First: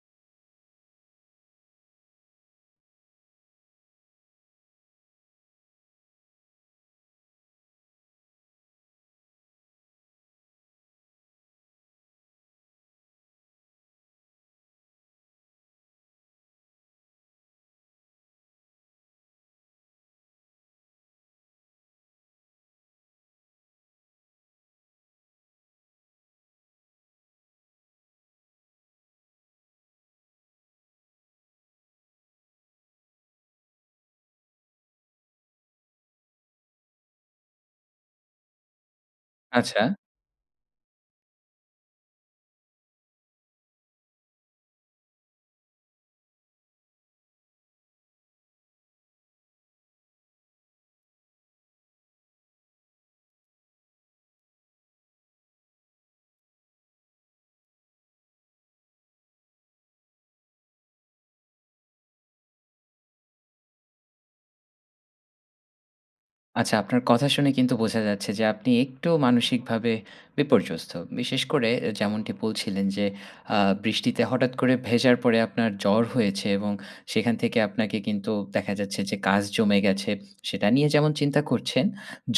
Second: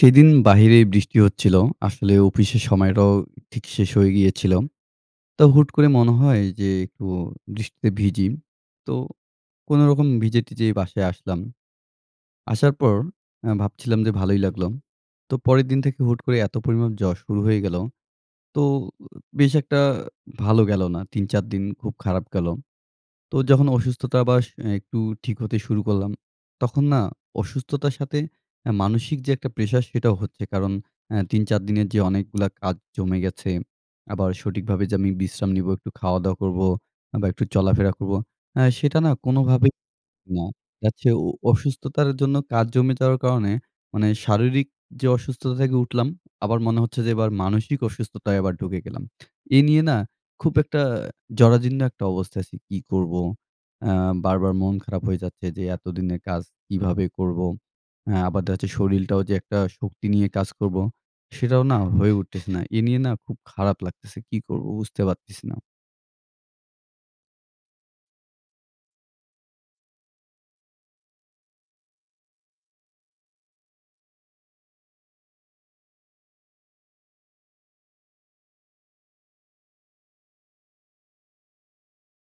সেদিন বাহিরে বৃষ্টি হচ্ছিল। আসলে অফিসের সময়টাও ঠিক শেষ হয়ে গিয়েছিল। তো হুট করে মনে হয় যে একটু বৃষ্টিতে ভিজি। তো কোন রকম ভিজে টিজে বাসায় আসলাম। আসার পর ভাবছিলাম যে ভালোই লাগলো। তো পরের দিন থেকে হুট করে এত পরিমাণ জ্বর শুরু হয়ে গেলো। তো বেশ একটা ভালো গেলো না ৩, ৪ দিন খুব খারাপ গেলো। তো যখন অসুস্থতা বা একটু ঠিক হতে শুরু করলাম, তখন না অসুস্থতার সাথে এ মানসিক যে একটা প্রেশার সেটাও হচ্ছে কারণ অ্যা ৩ ৪ দিনের যে অনেকগুলা কাজ জমে গেছে। আবার সঠিকভাবে যে আমি বিশ্রাম নিব, একটু খাওয়া-দাওয়া করব বা একটু চলাফেরা করবো, হ্যাঁ সেটা না কোনোভাবেই আচ্ছা। হচ্ছে না। দেখা যাচ্ছে অসুস্থতার জন্য কাজ জমে যাওয়ার কারণে মানে শারীরিক যে অসুস্থতা থেকে উঠলাম আবার মনে হচ্ছে যে এবার মানসিক অসুস্থতায় এবার ঢুকে গেলাম। এ নিয়ে না খুব একটা জরাজীর্ণ একটা অবস্থায় আছি, কী করব, অ্যা বারবার মন খারাপ হয়ে যাচ্ছে যে এতদিনের কাজ কীভাবে করব? হ্যাঁ, আবার দেখা যাচ্ছে শরীলটাও যে একটা শক্তি নিয়ে কাজ করবো, সেটাও না হয়ে উঠতেছে না। এ নিয়ে না খুব খারাপ লাগতেছে, কী করব? বুঝতে পারতেছি না। আচ্ছা। আপনার কথা শুনে কিন্তু বোঝা যাচ্ছে যে আপনি একটু মানসিকভাবে বিপর্যস্ত। বিশেষ করে এ যেমনটি বলছিলেন, যে আ বৃষ্টিতে হঠাৎ করে ভেজার পরে আপনার জ্বর হয়েছে। এবং সেখান থেকে আপনাকে কিন্তু, দেখা যাচ্ছে যে কাজ জমে গেছে। সেটা নিয়ে যেমন চিন্তা করছেন।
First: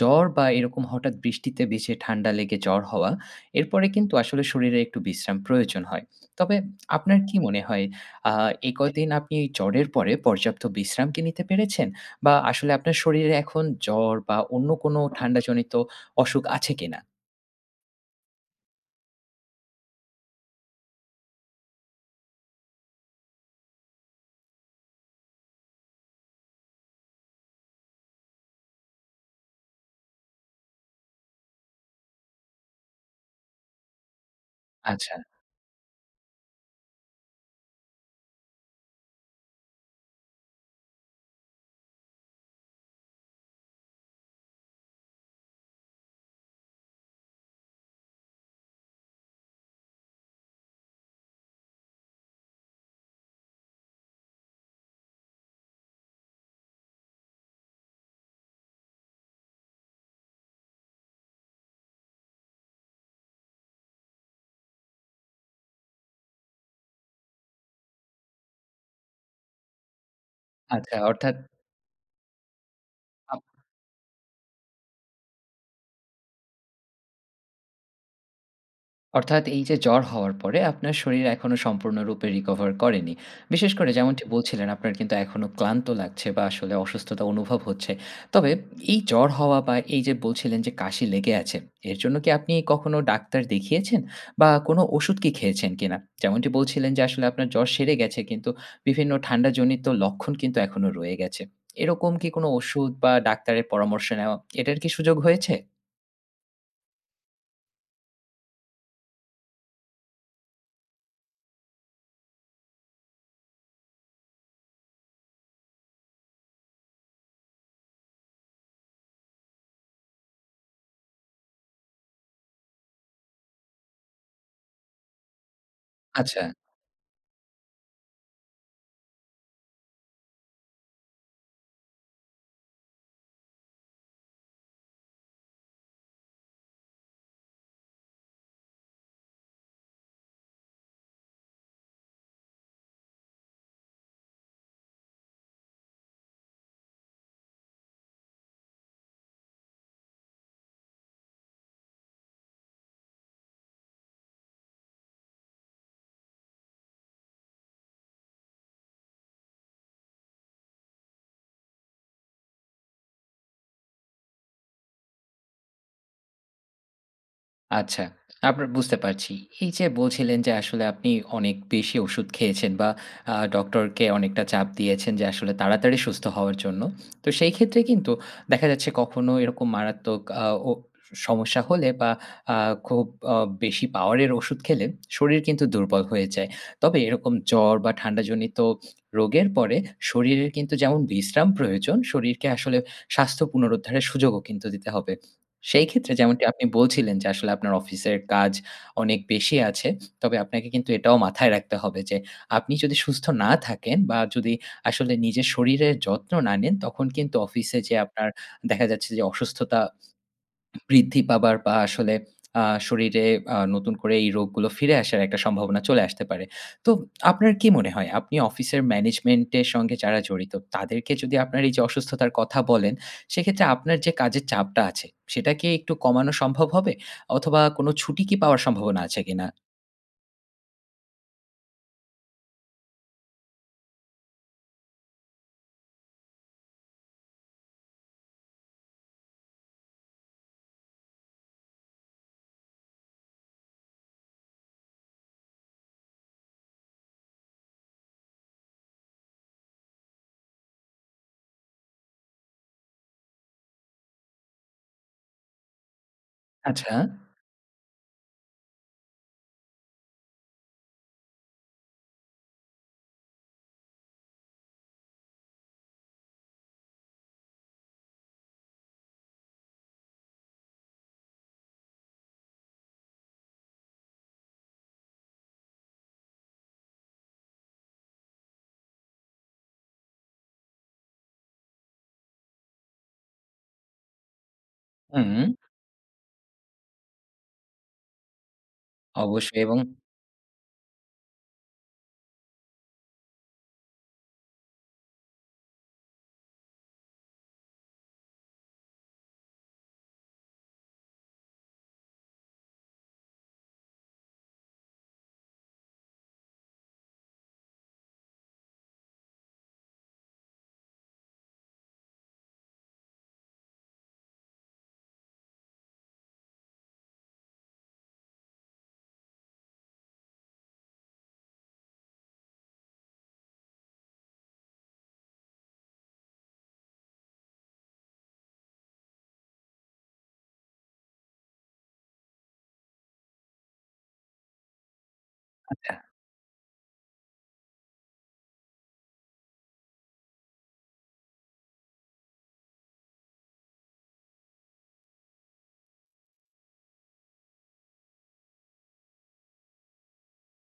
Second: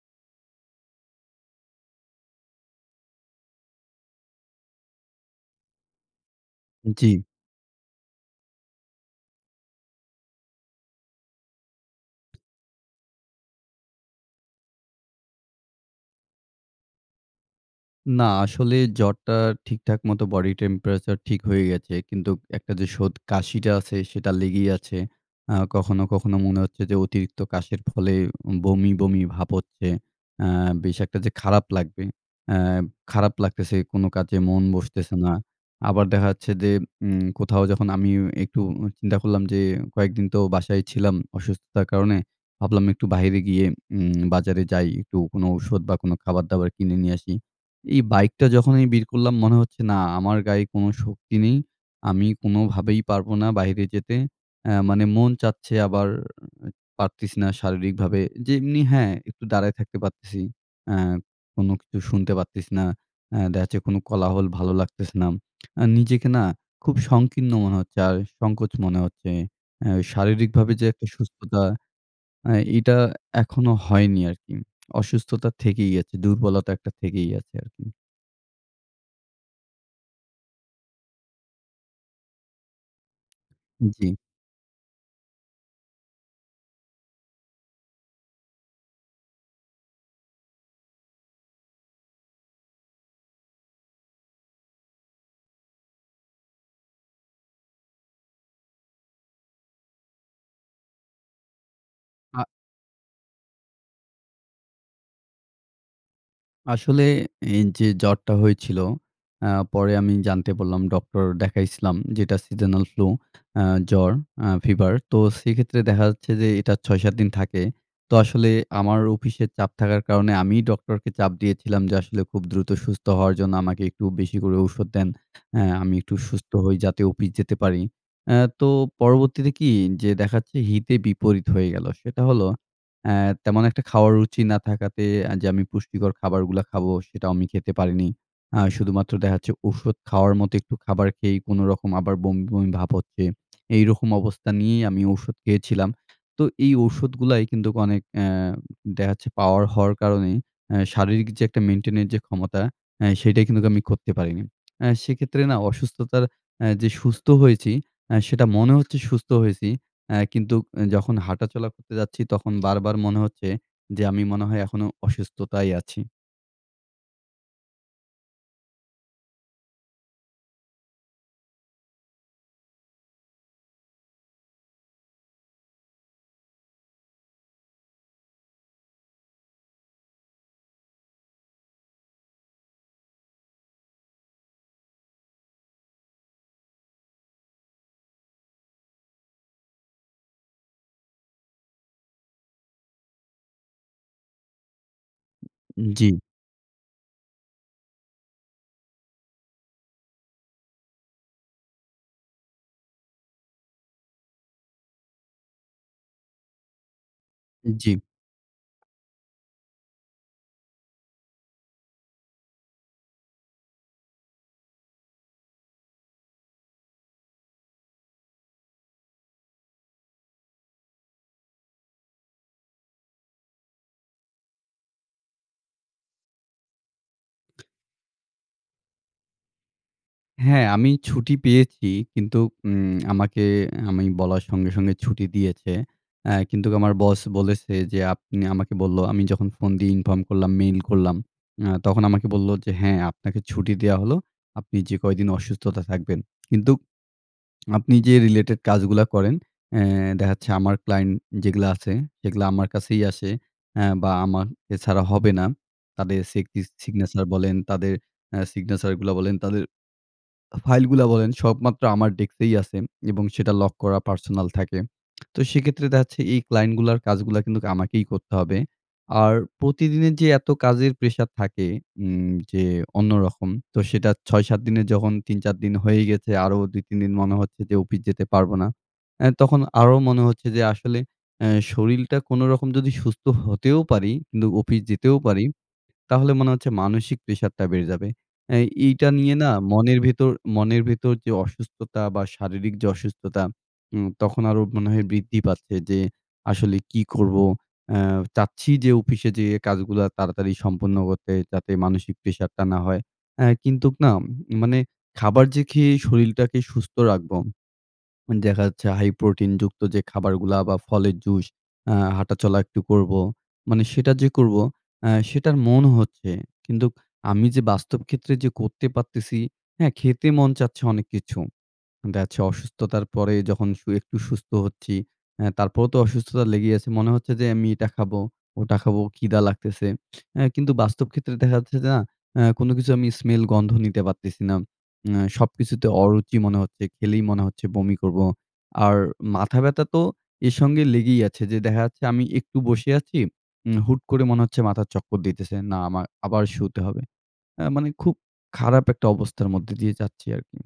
জ্বর বা এরকম হঠাৎ বৃষ্টিতে ভিজে ঠান্ডা লেগে জ্বর হওয়া। এরপরে কিন্তু আসলে শরীরে একটু বিশ্রাম প্রয়োজন হয়। তবে আপনার জ্বি। কি মনে হয়, আ এ কয়দিন আপনি জ্বরের পরে, পর্যাপ্ত বিশ্রাম কি নিতে পেরেছেন? বা আসলে আপনার শরীরে এখন জ্বর বা অন্য কোন ঠান্ডাজনিত অসুখ আছে কিনা? না। আসলে জ্বরটা ঠিকঠাক মতো body temperature ঠিক হয়ে গেছে। কিন্তু একটা যে শোদ কাশিটা আছে সেটা লেগেই আছে। আ কখনো, কখনো মনে হচ্ছে যে, অতিরিক্ত কাশের ফলে বমি, বমি ভাব হচ্ছে। আ বেশ একটা যে খারাপ লাগবে, অ্যা খারাপ লাগতেছে, কোনো কাজে মন বসতেছে আচ্ছা। না। আবার দেখা যাচ্ছে যে, উম কোথাও যখন আমি একটু চিন্তা করলাম যে, কয়েকদিন তো বাসায় ছিলাম অসুস্থতার কারণে। ভাবলাম একটু বাহিরে গিয়ে উম বাজারে যাই। একটু কোনো ওষুধ বা কোনো খাবার-দাবার কিনে নিয়ে আসি। এই বাইকটা যখনই বের করলাম মনে হচ্ছে না, আমার গায়ে কোনো শক্তি নেই। আমি কোনোভাবেই পারবো না বাহিরে যেতে। এ্যা মানে মন চাচ্ছে, আবার পারতেছিনা শারীরিকভাবে। য যেমনি হ্যাঁ, একটু দাঁড়ায় থাকতে পারতেছি। আ কোনো কিছু শুনতে পারতেছিনা না। অ্যা দেখা যাচ্ছে কোনো কোলাহল ভালো লাগতেছে না। আর নিজেকে না খুব সংকীর্ণ মনে হচ্ছে। আর সংকোচ মনে হচ্ছে। এ্যা শারীরিকভাবে যে আচ্ছা একটা অর্থাৎ সুস্থতা। এ এটা আচ্ছা। এখনো হয়নি আরকি। অসুস্থতা থেকেই আছে, দুর্বলতা একটা থেকেই আছে আরকি। অর্থাৎ এই যে জ্বর হওয়ার পরে আপনার শরীর এখনো সম্পূর্ণরূপে recover করেনি। বিশেষ করে জি। যেমনটি বলছিলেন আপনার কিন্তু এখনো ক্লান্ত লাগছে বা আসলে অসুস্থতা অনুভব হচ্ছে। তবে এই জ্বর হওয়া বা এই যে বলছিলেন যে কাশি লেগে আছে, এর জন্য কি আপনি কখনো ডাক্তার দেখিয়েছেন? বা কোনো ওষুধ কি খেয়েছেন কিনা? যেমনটি বলছিলেন যে আসলে আপনার জ্বর সেরে গেছে কিন্তু বিভিন্ন ঠান্ডাজনিত লক্ষণ কিন্তু এখনও রয়ে গেছে। এরকম কি আ কোনো ওষুধ বা ডাক্তারের পরামর্শ নেওয়া, এটার কি সুযোগ হয়েছে? আসলে এই যে জ্বরটা হয়েছিল, অ্যা পরে আমি জানতে পারলাম ডক্টর দেখাইছিলাম যে এটা seasonal flu আ জ্বর, আ fever তো সেক্ষেত্রে দেখা যাচ্ছে যে এটা ৬-৭ দিন থাকে। তো আসলে আমার অফিসে চাপ থাকার কারণে আমিই ডক্টরকে চাপ দিয়েছিলাম যে আসলে খুব দ্রুত সুস্থ হওয়ার জন্য আমাকে একটু বেশি করে ঔষধ দেন। অ্যা আমি একটু আচ্ছা। সুস্থ হই যাতে অফিস যেতে পারি। অ্যা তো পরবর্তীতে কি যে দেখা যাচ্ছে হিতে-বিপরীত হয়ে গেলো। সেটা হলো অ্যা তেমন একটা খাওয়ার রুচি না থাকাতে যে আমি পুষ্টিকর খাবারগুলা খাবো সেটাও আমি খেতে পারিনি। আ শুধুমাত্র দেখা যাচ্ছে ঔষুধ খাওয়ার মতো একটু খাবার খেয়েই কোনরকম আবার বমি-বমি ভাব হচ্ছে। এইরকম অবস্থা নিয়েই আমি ঔষুধ খেয়েছিলাম। তো এই ঔষুধগুলায় কিন্তু অনেক, অ্যা দেখা যাচ্ছে পাওয়ার হওয়ার কারণে এ শারীরিক যে একটা maintain এর যে ক্ষমতা, এ সেটাই কিন্তু আমি করতে পারিনি। আ সেক্ষেত্রে না অসুস্থতার আ যে সুস্থ হয়েছি, আ সেটা মনে হচ্ছে সুস্থ হয়েছি, অ্যা কিন্তু এ যখন হাঁটাচলা করতে যাচ্ছি তখন বারবার মনে হচ্ছে যে আমি মনে হয় এখনও অসুস্থতায় আছি। আচ্ছা। আপনার বুঝতে পারছি। এই যে বলছিলেন যে আসলে আপনি অনেক বেশি ওষুধ খেয়েছেন। বা আ ডক্টর কে অনেকটা চাপ দিয়েছেন যে আসলে তাড়াতাড়ি সুস্থ হওয়ার জন্য। তো সেই ক্ষেত্রে কিন্তু, দেখা যাচ্ছে কখনো এরকম মারাত্মক আ ও সমস্যা হলে বা আ খুব আ বেশি পাওয়ারের ওষুধ খেলে শরীর কিন্তু দুর্বল হয়ে যায়। তবে এরকম জ্বর বা ঠান্ডাজনিত রোগের পরে শরীরের কিন্তু যেমন বিশ্রাম প্রয়োজন, শরীরকে আসলে স্বাস্থ্য পুনরুদ্ধারের সুযোগও কিন্তু দিতে হবে। সেই উম জি। ক্ষেত্রে যেমনটি আপনি বলছিলেন যে আসলে আপনার অফিসের কাজ অনেক বেশি আছে। তবে আপনাকে কিন্তু এটাও মাথায় রাখতে হবে। যে আপনি যদি সুস্থ না থাকেন বা যদি আসলে নিজের শরীরের যত্ন না নেন, তখন কিন্তু উম অফিসে জি। যেয়ে আপনার দেখা যাচ্ছে যে অসুস্থতা বৃদ্ধি পাবার বা আসলে আ শরীরে আ নতুন করে এই রোগগুলো ফিরে আসার একটা সম্ভাবনা চলে আসতে পারে। তো আপনার কি মনে হয়? আপনি অফিসের ম্যানেজমেন্ট এর সঙ্গে যারা জড়িত, তাদেরকে যদি আপনার এই যে অসুস্থতার কথা বলেন। সেক্ষেত্রে আপনার যে কাজের চাপটা আছে সেটা কি একটু কমানো সম্ভব হবে? অথবা কোন ছুটি কি পাওয়ার সম্ভাবনা আছে কিনা? হ্যাঁ। আমি ছুটি পেয়েছি কিন্তু উম আমাকে অ্যা আমি বলার সঙ্গে সঙ্গে ছুটি দিয়েছে। অ্যা কিন্তু আমার বস বলেছে যে আপনি আমাকে বললো আমি যখন ফোন দিয়ে inform করলাম, মেইল করলাম। অ্যা তখন আমাকে বললো যে "হ্যাঁ আপনাকে ছুটি দেওয়া হলো। আপনি যে কয়দিন অসুস্থতায় থাকবেন। কিন্তু আপনি যে রিলেটেড কাজগুলা করেন।" অ্যা দেখা যাচ্ছে আমার ক্লায়ন্ট যেগুলা আছে, সেগুলা আমার কাছেই আসে। অ্যা বা আমার এছাড়া হবে না। তাদের segi আচ্ছা। signature বলেন তাদের অ্যা signature গুলা বলেন, তাদের আ ফাইলগুলা বলেন, সব মাত্র আমার ডেস্কেই আছে। এবং সেটা লক করা পার্সোনাল থাকে। তো সেক্ষেত্রে দেখা যাচ্ছে এই ক্লায়েন্ট কাজগুলা কিন্তু আমাকেই করতে হবে। আর প্রতিদিনের যে এত কাজের প্রেশার থাকে। উম যে অন্যরকম, তো সেটা ৬-৭ দিনের যখন ৩-৪ দিন হয়ে গেছে। আরো ২-৩ দিন মনে হচ্ছে যে অফিস যেতে পারব না। অ্যা তখন আরো মনে হচ্ছে যে আসলে অ্যা শরীরটা কোনরকম যদি সুস্থ হতেও পারি, কিন্তু অফিস যেতেও পারি, হুম। তাহলে মনে হচ্ছে মানসিক প্রেশারটা বেড়ে যাবে। অ্যা এইটা নিয়ে না অবশ্যই এবং মনের ভেতর মনের ভেতর যে অসুস্থতা বা শারীরিক যে অসুস্থতা, উম তখন আরও মনে হয় বৃদ্ধি পাচ্ছে। যে আসলে কী করব? অ্যা চাচ্ছি যে অফিসে যেয়ে কাজগুলো তাড়াতাড়ি সম্পন্ন করতে যাতে মানসিক প্রেশারটা না হয়। অ্যা কিন্তু না মানে খাবার যে খেয়ে শরীরটাকে সুস্থ রাখবো। উম দেখা যাচ্ছে, হাই প্রোটিন যুক্ত যে খাবারগুলা বা ফলের জুস আ হাঁটাচলা একটু করব। মানে সেটা যে করব আ সেটার মন হচ্ছে। কিন্তু আমি যে বাস্তব ক্ষেত্রে যে করতে পারতেছি হ্যাঁ, খেতে মন চাচ্ছে অনেক কিছু। দেখা যাচ্ছে অসুস্থতার পরে যখন সু একটু সুস্থ হচ্ছি। অ্যা তারপরেও তো অসুস্থতা লেগেই আছে। মনে হচ্ছে যে আমি এটা খাবো, ওটা খাবো, খিদা লাগতেছে। অ্যা কিন্তু বাস্তব ক্ষেত্রে দেখা যাচ্ছে যা অ্যা কোনো কিছু আমি স্মেল-গন্ধ নিতে পারতেছি না। অ্যা সবকিছুতে আচ্ছা। অরুচি মনে হচ্ছে, খেলেই মনে হচ্ছে বমি করব। আর মাথা ব্যথা তো এর সঙ্গে লেগেই আছে। যে দেখা যাচ্ছে আমি একটু বসে আছি, উম হুট করে মনে হচ্ছে মাথার চক্কর দিতেছে না আমা আবার শুতে হবে। অ্যা মানে খুব খারাপ একটা অবস্থার মধ্যে দিয়ে যাচ্ছি আর কি।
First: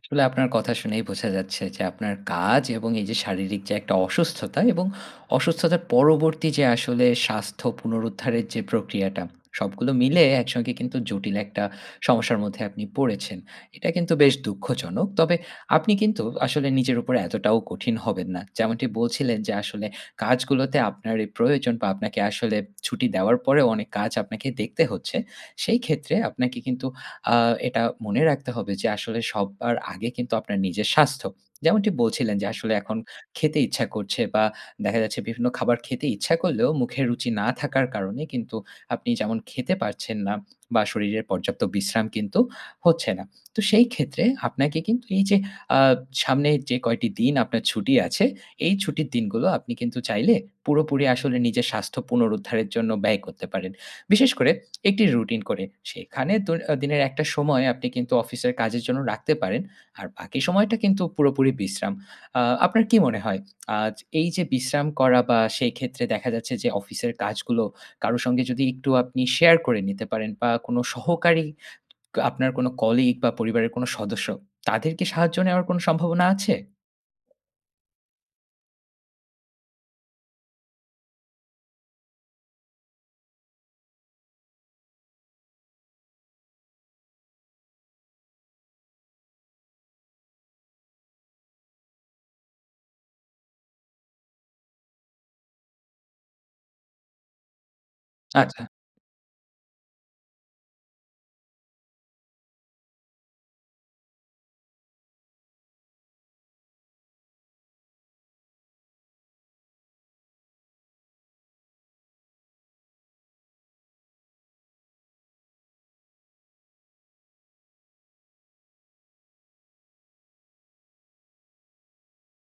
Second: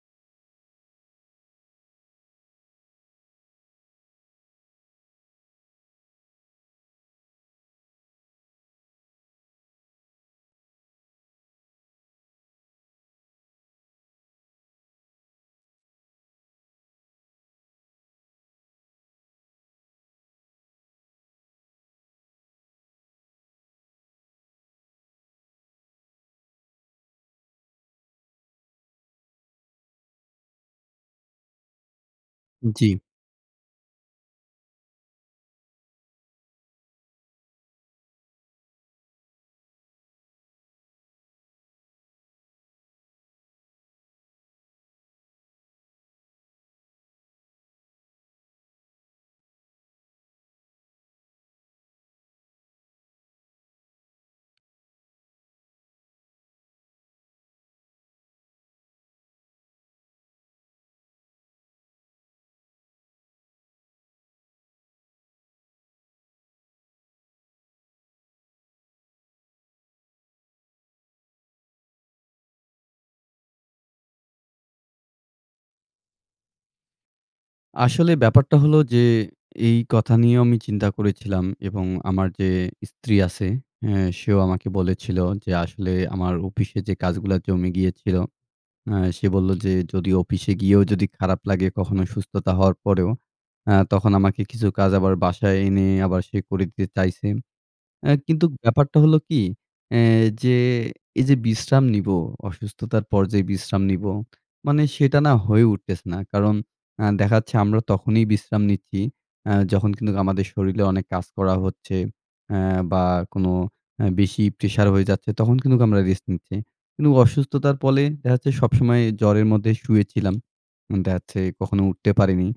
আসলে আপনার কথা শুনেই বোঝা যাচ্ছে যে আপনার কাজ এবং এই যে শারীরিক যে একটা অসুস্থতা। এবং অসুস্থতার পরবর্তী যে আসলে স্বাস্থ্য পুনরুদ্ধারের যে প্রক্রিয়াটা। সবগুলো মিলে একসঙ্গে কিন্তু জটিল একটা সমস্যার মধ্যে আপনি পড়েছেন। এটা কিন্তু বেশ দুঃখজনক। তবে আপনি কিন্তু আসলে নিজের উপরে এতটাও কঠিন হবেন না। যেমনটি বলছিলেন যে আসলে কাজগুলোতে আপনারই প্রয়োজন বা আপনাকে আসলে ছুটি দেওয়ার পরেও অনেক কাজ আপনাকে দেখতে হচ্ছে। সেই ক্ষেত্রে আপনাকে কিন্তু আ এটা মনে রাখতে হবে যে আসলে সবার আগে কিন্তু আপনার নিজের স্বাস্থ্য। যেমনটি বলছিলেন যে উম আসলে জি। এখন খেতে ইচ্ছা করছে, বা দেখা যাচ্ছে বিভিন্ন খাবার খেতে ইচ্ছা করলেও মুখের রুচি না থাকার কারণে কিন্তু আপনি যেমন খেতে পারছেন না। বা শরীরের পর্যাপ্ত বিশ্রাম কিন্তু হচ্ছে না। তো সেই ক্ষেত্রে আপনাকে কিন্তু এই যে আ সামনে যে কয়টি দিন আপনার ছুটি আছে। এই ছুটির দিনগুলো আপনি কিন্তু চাইলে পুরোপুরি আসলে নিজের স্বাস্থ্য পুনরুদ্ধারের জন্য ব্যয় করতে পারেন। বিশেষ করে একটি রুটিন করে। সেখানে দৈ এ দিনের একটা সময় আপনি কিন্তু অফিসের কাজের জন্য রাখতে পারেন। আর বাকি সময়টা কিন্তু পুরোপুরি বিশ্রাম। আ আপনার কি মনে হয়? আচ এই যে বিশ্রাম করা বা সেই ক্ষেত্রে দেখা যাচ্ছে যে অফিসের কাজগুলো কারো সঙ্গে যদি একটু আপনি শেয়ার করে নিতে পারেন। বা কোন সহকারী, আপনার কোনো কলিগ বা পরিবারের কোন সদস্য। তাদের কি সাহায্য নেওয়ার কোন সম্ভাবনা আছে? আসলে ব্যাপারটা হলো যে এই কথা নিয়েও আমি চিন্তা করেছিলাম এবং আমার যে স্ত্রী আছে হে সেও আমাকে বলেছিলো যে আসলে আমার অফিসে যে কাজগুলা জমে গিয়েছিলো আ সে বললো যে যদি অফিসে গিয়েও যদি খারাপ লাগে কখনো সুস্থতা হওয়ার পরেও আ তখন আমাকে কিছু কাজ আবার বাসায় এনে আবার সে করে দিতে চাইছে। আ কিন্তু আচ্ছা। ব্যাপারটা হলো কী? এ যে এই যে বিশ্রাম নিব অসুস্থতার পর্যায়ে বিশ্রাম নিব মানে সেটা না হয়ে উঠতেছে না। কারণ আ দেখা যাচ্ছে আমরা তখনই বিশ্রাম নিচ্ছি আ যখন কিন্তু আমাদের শরীরে অনেক কাজ করা হচ্ছে অ্যা বা কোনো অ্যা বেশি প্রেশার হয়ে যাচ্ছে তখন কিন্তুক আমরা রেস্ট নিচ্ছি। কিন্তু অসুস্থতার পলে দেখা যাচ্ছে সবসময়ে জ্বরের মধ্যে শুয়েছিলাম। দেখা যাচ্ছে কখনো উঠতে পারিনি,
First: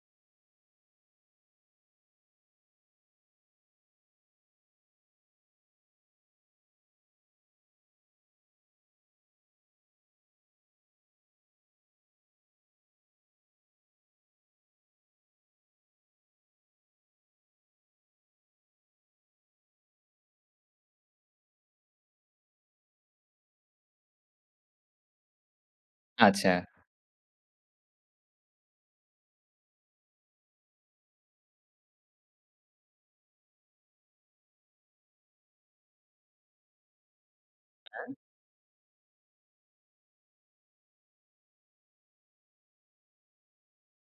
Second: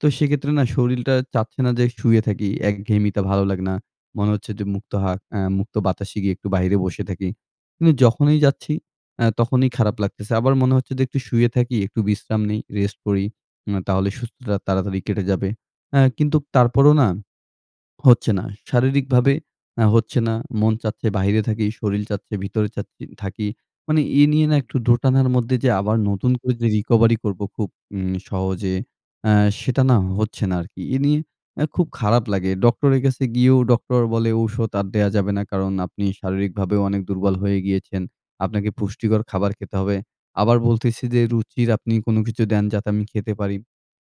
তো সেক্ষেত্রে না শরীলটা চাচ্ছে না যে শুয়ে থাকি। একঘেয়েমিতে ভালো লাগে না। মনে হচ্ছে যে মুক্ত হা আ মুক্ত বাতাসে গিয়ে একটু বাহিরে বসে থাকি। কিন্তু যখনই যাচ্ছি আ তখনই খারাপ লাগতেছে। আবার মনে হচ্ছে যে একটু শুয়ে থাকি একটু বিশ্রাম নেই, রেস্ট করি। উম তাহলে সুস্থতা তাড়াতাড়ি কেটে যাবে অ্যা কিন্তু তারপরও না হচ্ছে না। শারীরিকভাবে আ হচ্ছে না, মন চাচ্ছে, বাহিরে থাকি, শরীল চাচ্ছে, ভিতরে চাচ্ছি থাকি। মানে এ নিয়ে না একটু দোটানার মধ্যে যে আবার নতুন করে আচ্ছা। যে recovery করব খুব উম সহজে অ্যা সেটা না হচ্ছে না আরকি। এ নিয়ে এ খুব খারাপ লাগে। ডক্টরের কাছে গিয়েও ডক্টর বলে ঔষুধ আর দেয়া যাবে না কারণ আপনি শারীরিকভাবেও অনেক দুর্বল হয়ে গিয়েছেন। হ্যাঁ। আপনাকে পুষ্টিকর খাবার খেতে হবে। আবার বলতেছে যে রুচির আপনি কোনো কিছু দেন যাতে আমি খেতে পারি।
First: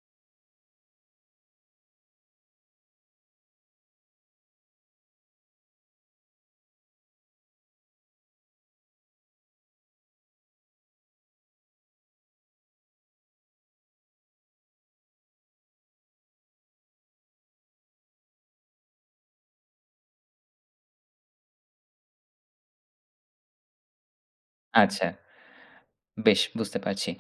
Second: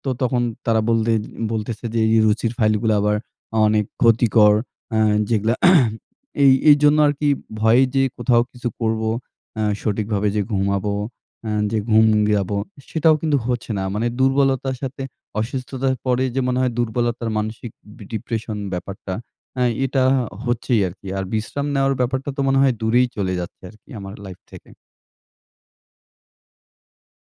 তো তখন তারা বলতে বলতেছে যে এই যে রুচির ফাইলগুলো আবার অনেক ক্ষতিকর। অ্যা যেগুলা এই, এইজন্য আরকি ভয়ে যে কোথাও কিছু করব অ্যা সঠিকভাবে যে ঘুমাবো, অ্যা যে ঘুম যাবো সেটাও কিন্তু হচ্ছে না। মানে দুর্বলতার সাথে অসুস্থতার পরে যে মনে হয় দুর্বলতার মানসিক বি depression ব্যাপারটা অ্যা এটা হচ্ছেই আরকি। আর বিশ্রাম নেওয়ার ব্যাপারটা তো মনে হয় দূরেই চলে যাচ্ছে আরকি আমার লাইফ থেকে। আচ্ছা। বেশ বুঝতে পারছি।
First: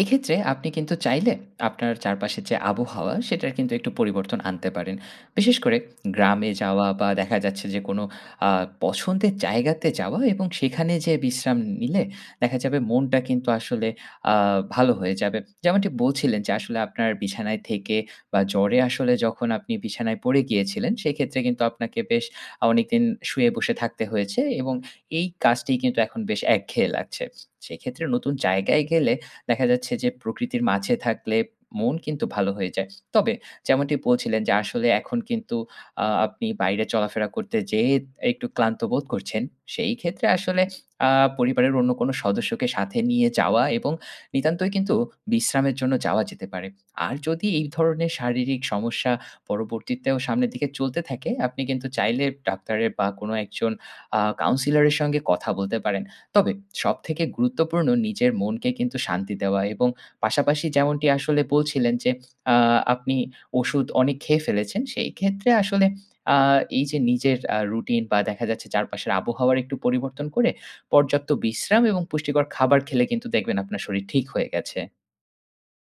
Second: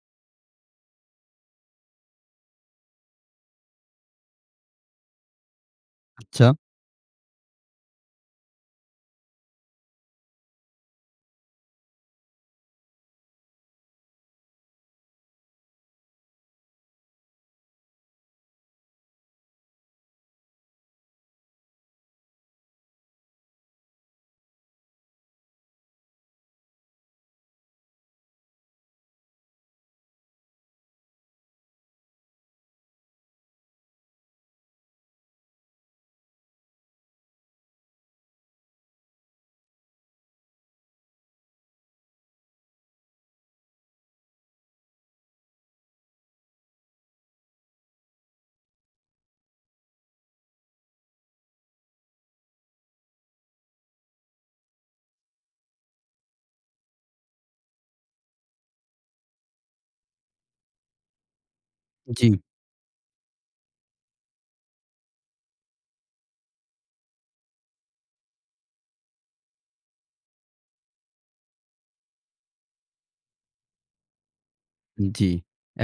এক্ষেত্রে আপনি কিন্তু চাইলে আপনার চারপাশের যে আবহাওয়া সেটার কিন্তু একটু পরিবর্তন আনতে পারেন। বিশেষ করে আচ্ছা। গ্রামে যাওয়া বা দেখা যাচ্ছে যে কোনো আ পছন্দের জায়গাতে যাওয়া এবং সেখানে যে বিশ্রাম নিলে দেখা যাবে মনটা কিন্তু আসলে আ ভালো হয়ে যাবে। যেমনটি বলছিলেন যে আসলে আপনার বিছানায় থেকে বা জ্বরে আসলে যখন আপনি বিছানায় পড়ে গিয়েছিলেন সেইক্ষেত্রে কিন্তু আপনাকে বেশ আ অনেকদিন শুয়ে বসে থাকা হয়েছে এবং এই কাজটি কিন্তু এখন বেশ একঘেয়ে লাগছে। সেক্ষেত্রে নতুন জায়গায় গেলে দেখা যাচ্ছে যে প্রকৃতির মাঝে থাকলে মন কিন্তু ভালো হয়ে যায়। তবে যেমনটি বলছিলেন যে আসলে এখন কিন্তু আ আপনি বাইরে চলাফেরা করতে যেয়ে একটু ক্লান্ত বোধ করছেন সেই ক্ষেত্রে আসলে আ পরিবারের অন্য কোনো সদস্যকে সাথে নিয়ে যাওয়া এবং নিতান্তই কিন্তু বিশ্রামের জন্য যাওয়া যেতে পারে। আর যদি এই ধরনের শারীরিক সমস্যা পরবর্তীতেও সামনের দিকে চলতে থাকে, আপনি কিন্তু চাইলে ডাক্তারের বা কোনো একজন আ counselor এর সঙ্গে কথা বলতে পারেন। তবে সবথেকে গুরুত্বপূর্ণ নিজের মনকে কিন্তু শান্তি দেওয়া এবং পাশাপাশি যেমনটি আসলে বলছিলেন যে জি। আ আপনি ওষুধ অনেক খেয়ে ফেলেছেন সেই ক্ষেত্রে আসলে আ এই যে নিজের আ রুটিন বা দেখা যাচ্ছে চারপাশের আবহাওয়ার একটু পরিবর্তন করে পর্যাপ্ত বিশ্রাম এবং পুষ্টিকর খাবার খেলে কিন্তু দেখবেন আপনার শরীর ঠিক হয়ে গেছে। জি,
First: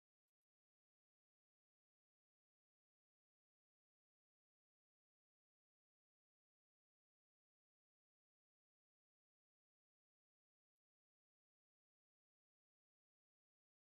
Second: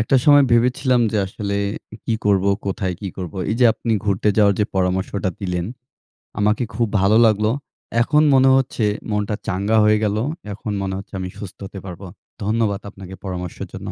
একটা সময় ভেবেছিলাম যে আসলে কী করব? কোথায় কী করব? এই যে আপনি ঘুরতে যাওয়ার যে পরামর্শটা দিলেন, আমাকে খুব ভালো লাগলো এখন মনে হচ্ছে মনটা চাঙ্গা হয়ে গেলো। এখন মনে হচ্ছে আমি সুস্থ হতে পারব, ধন্যবাদ আপনাকে পরামর্শের জন্য।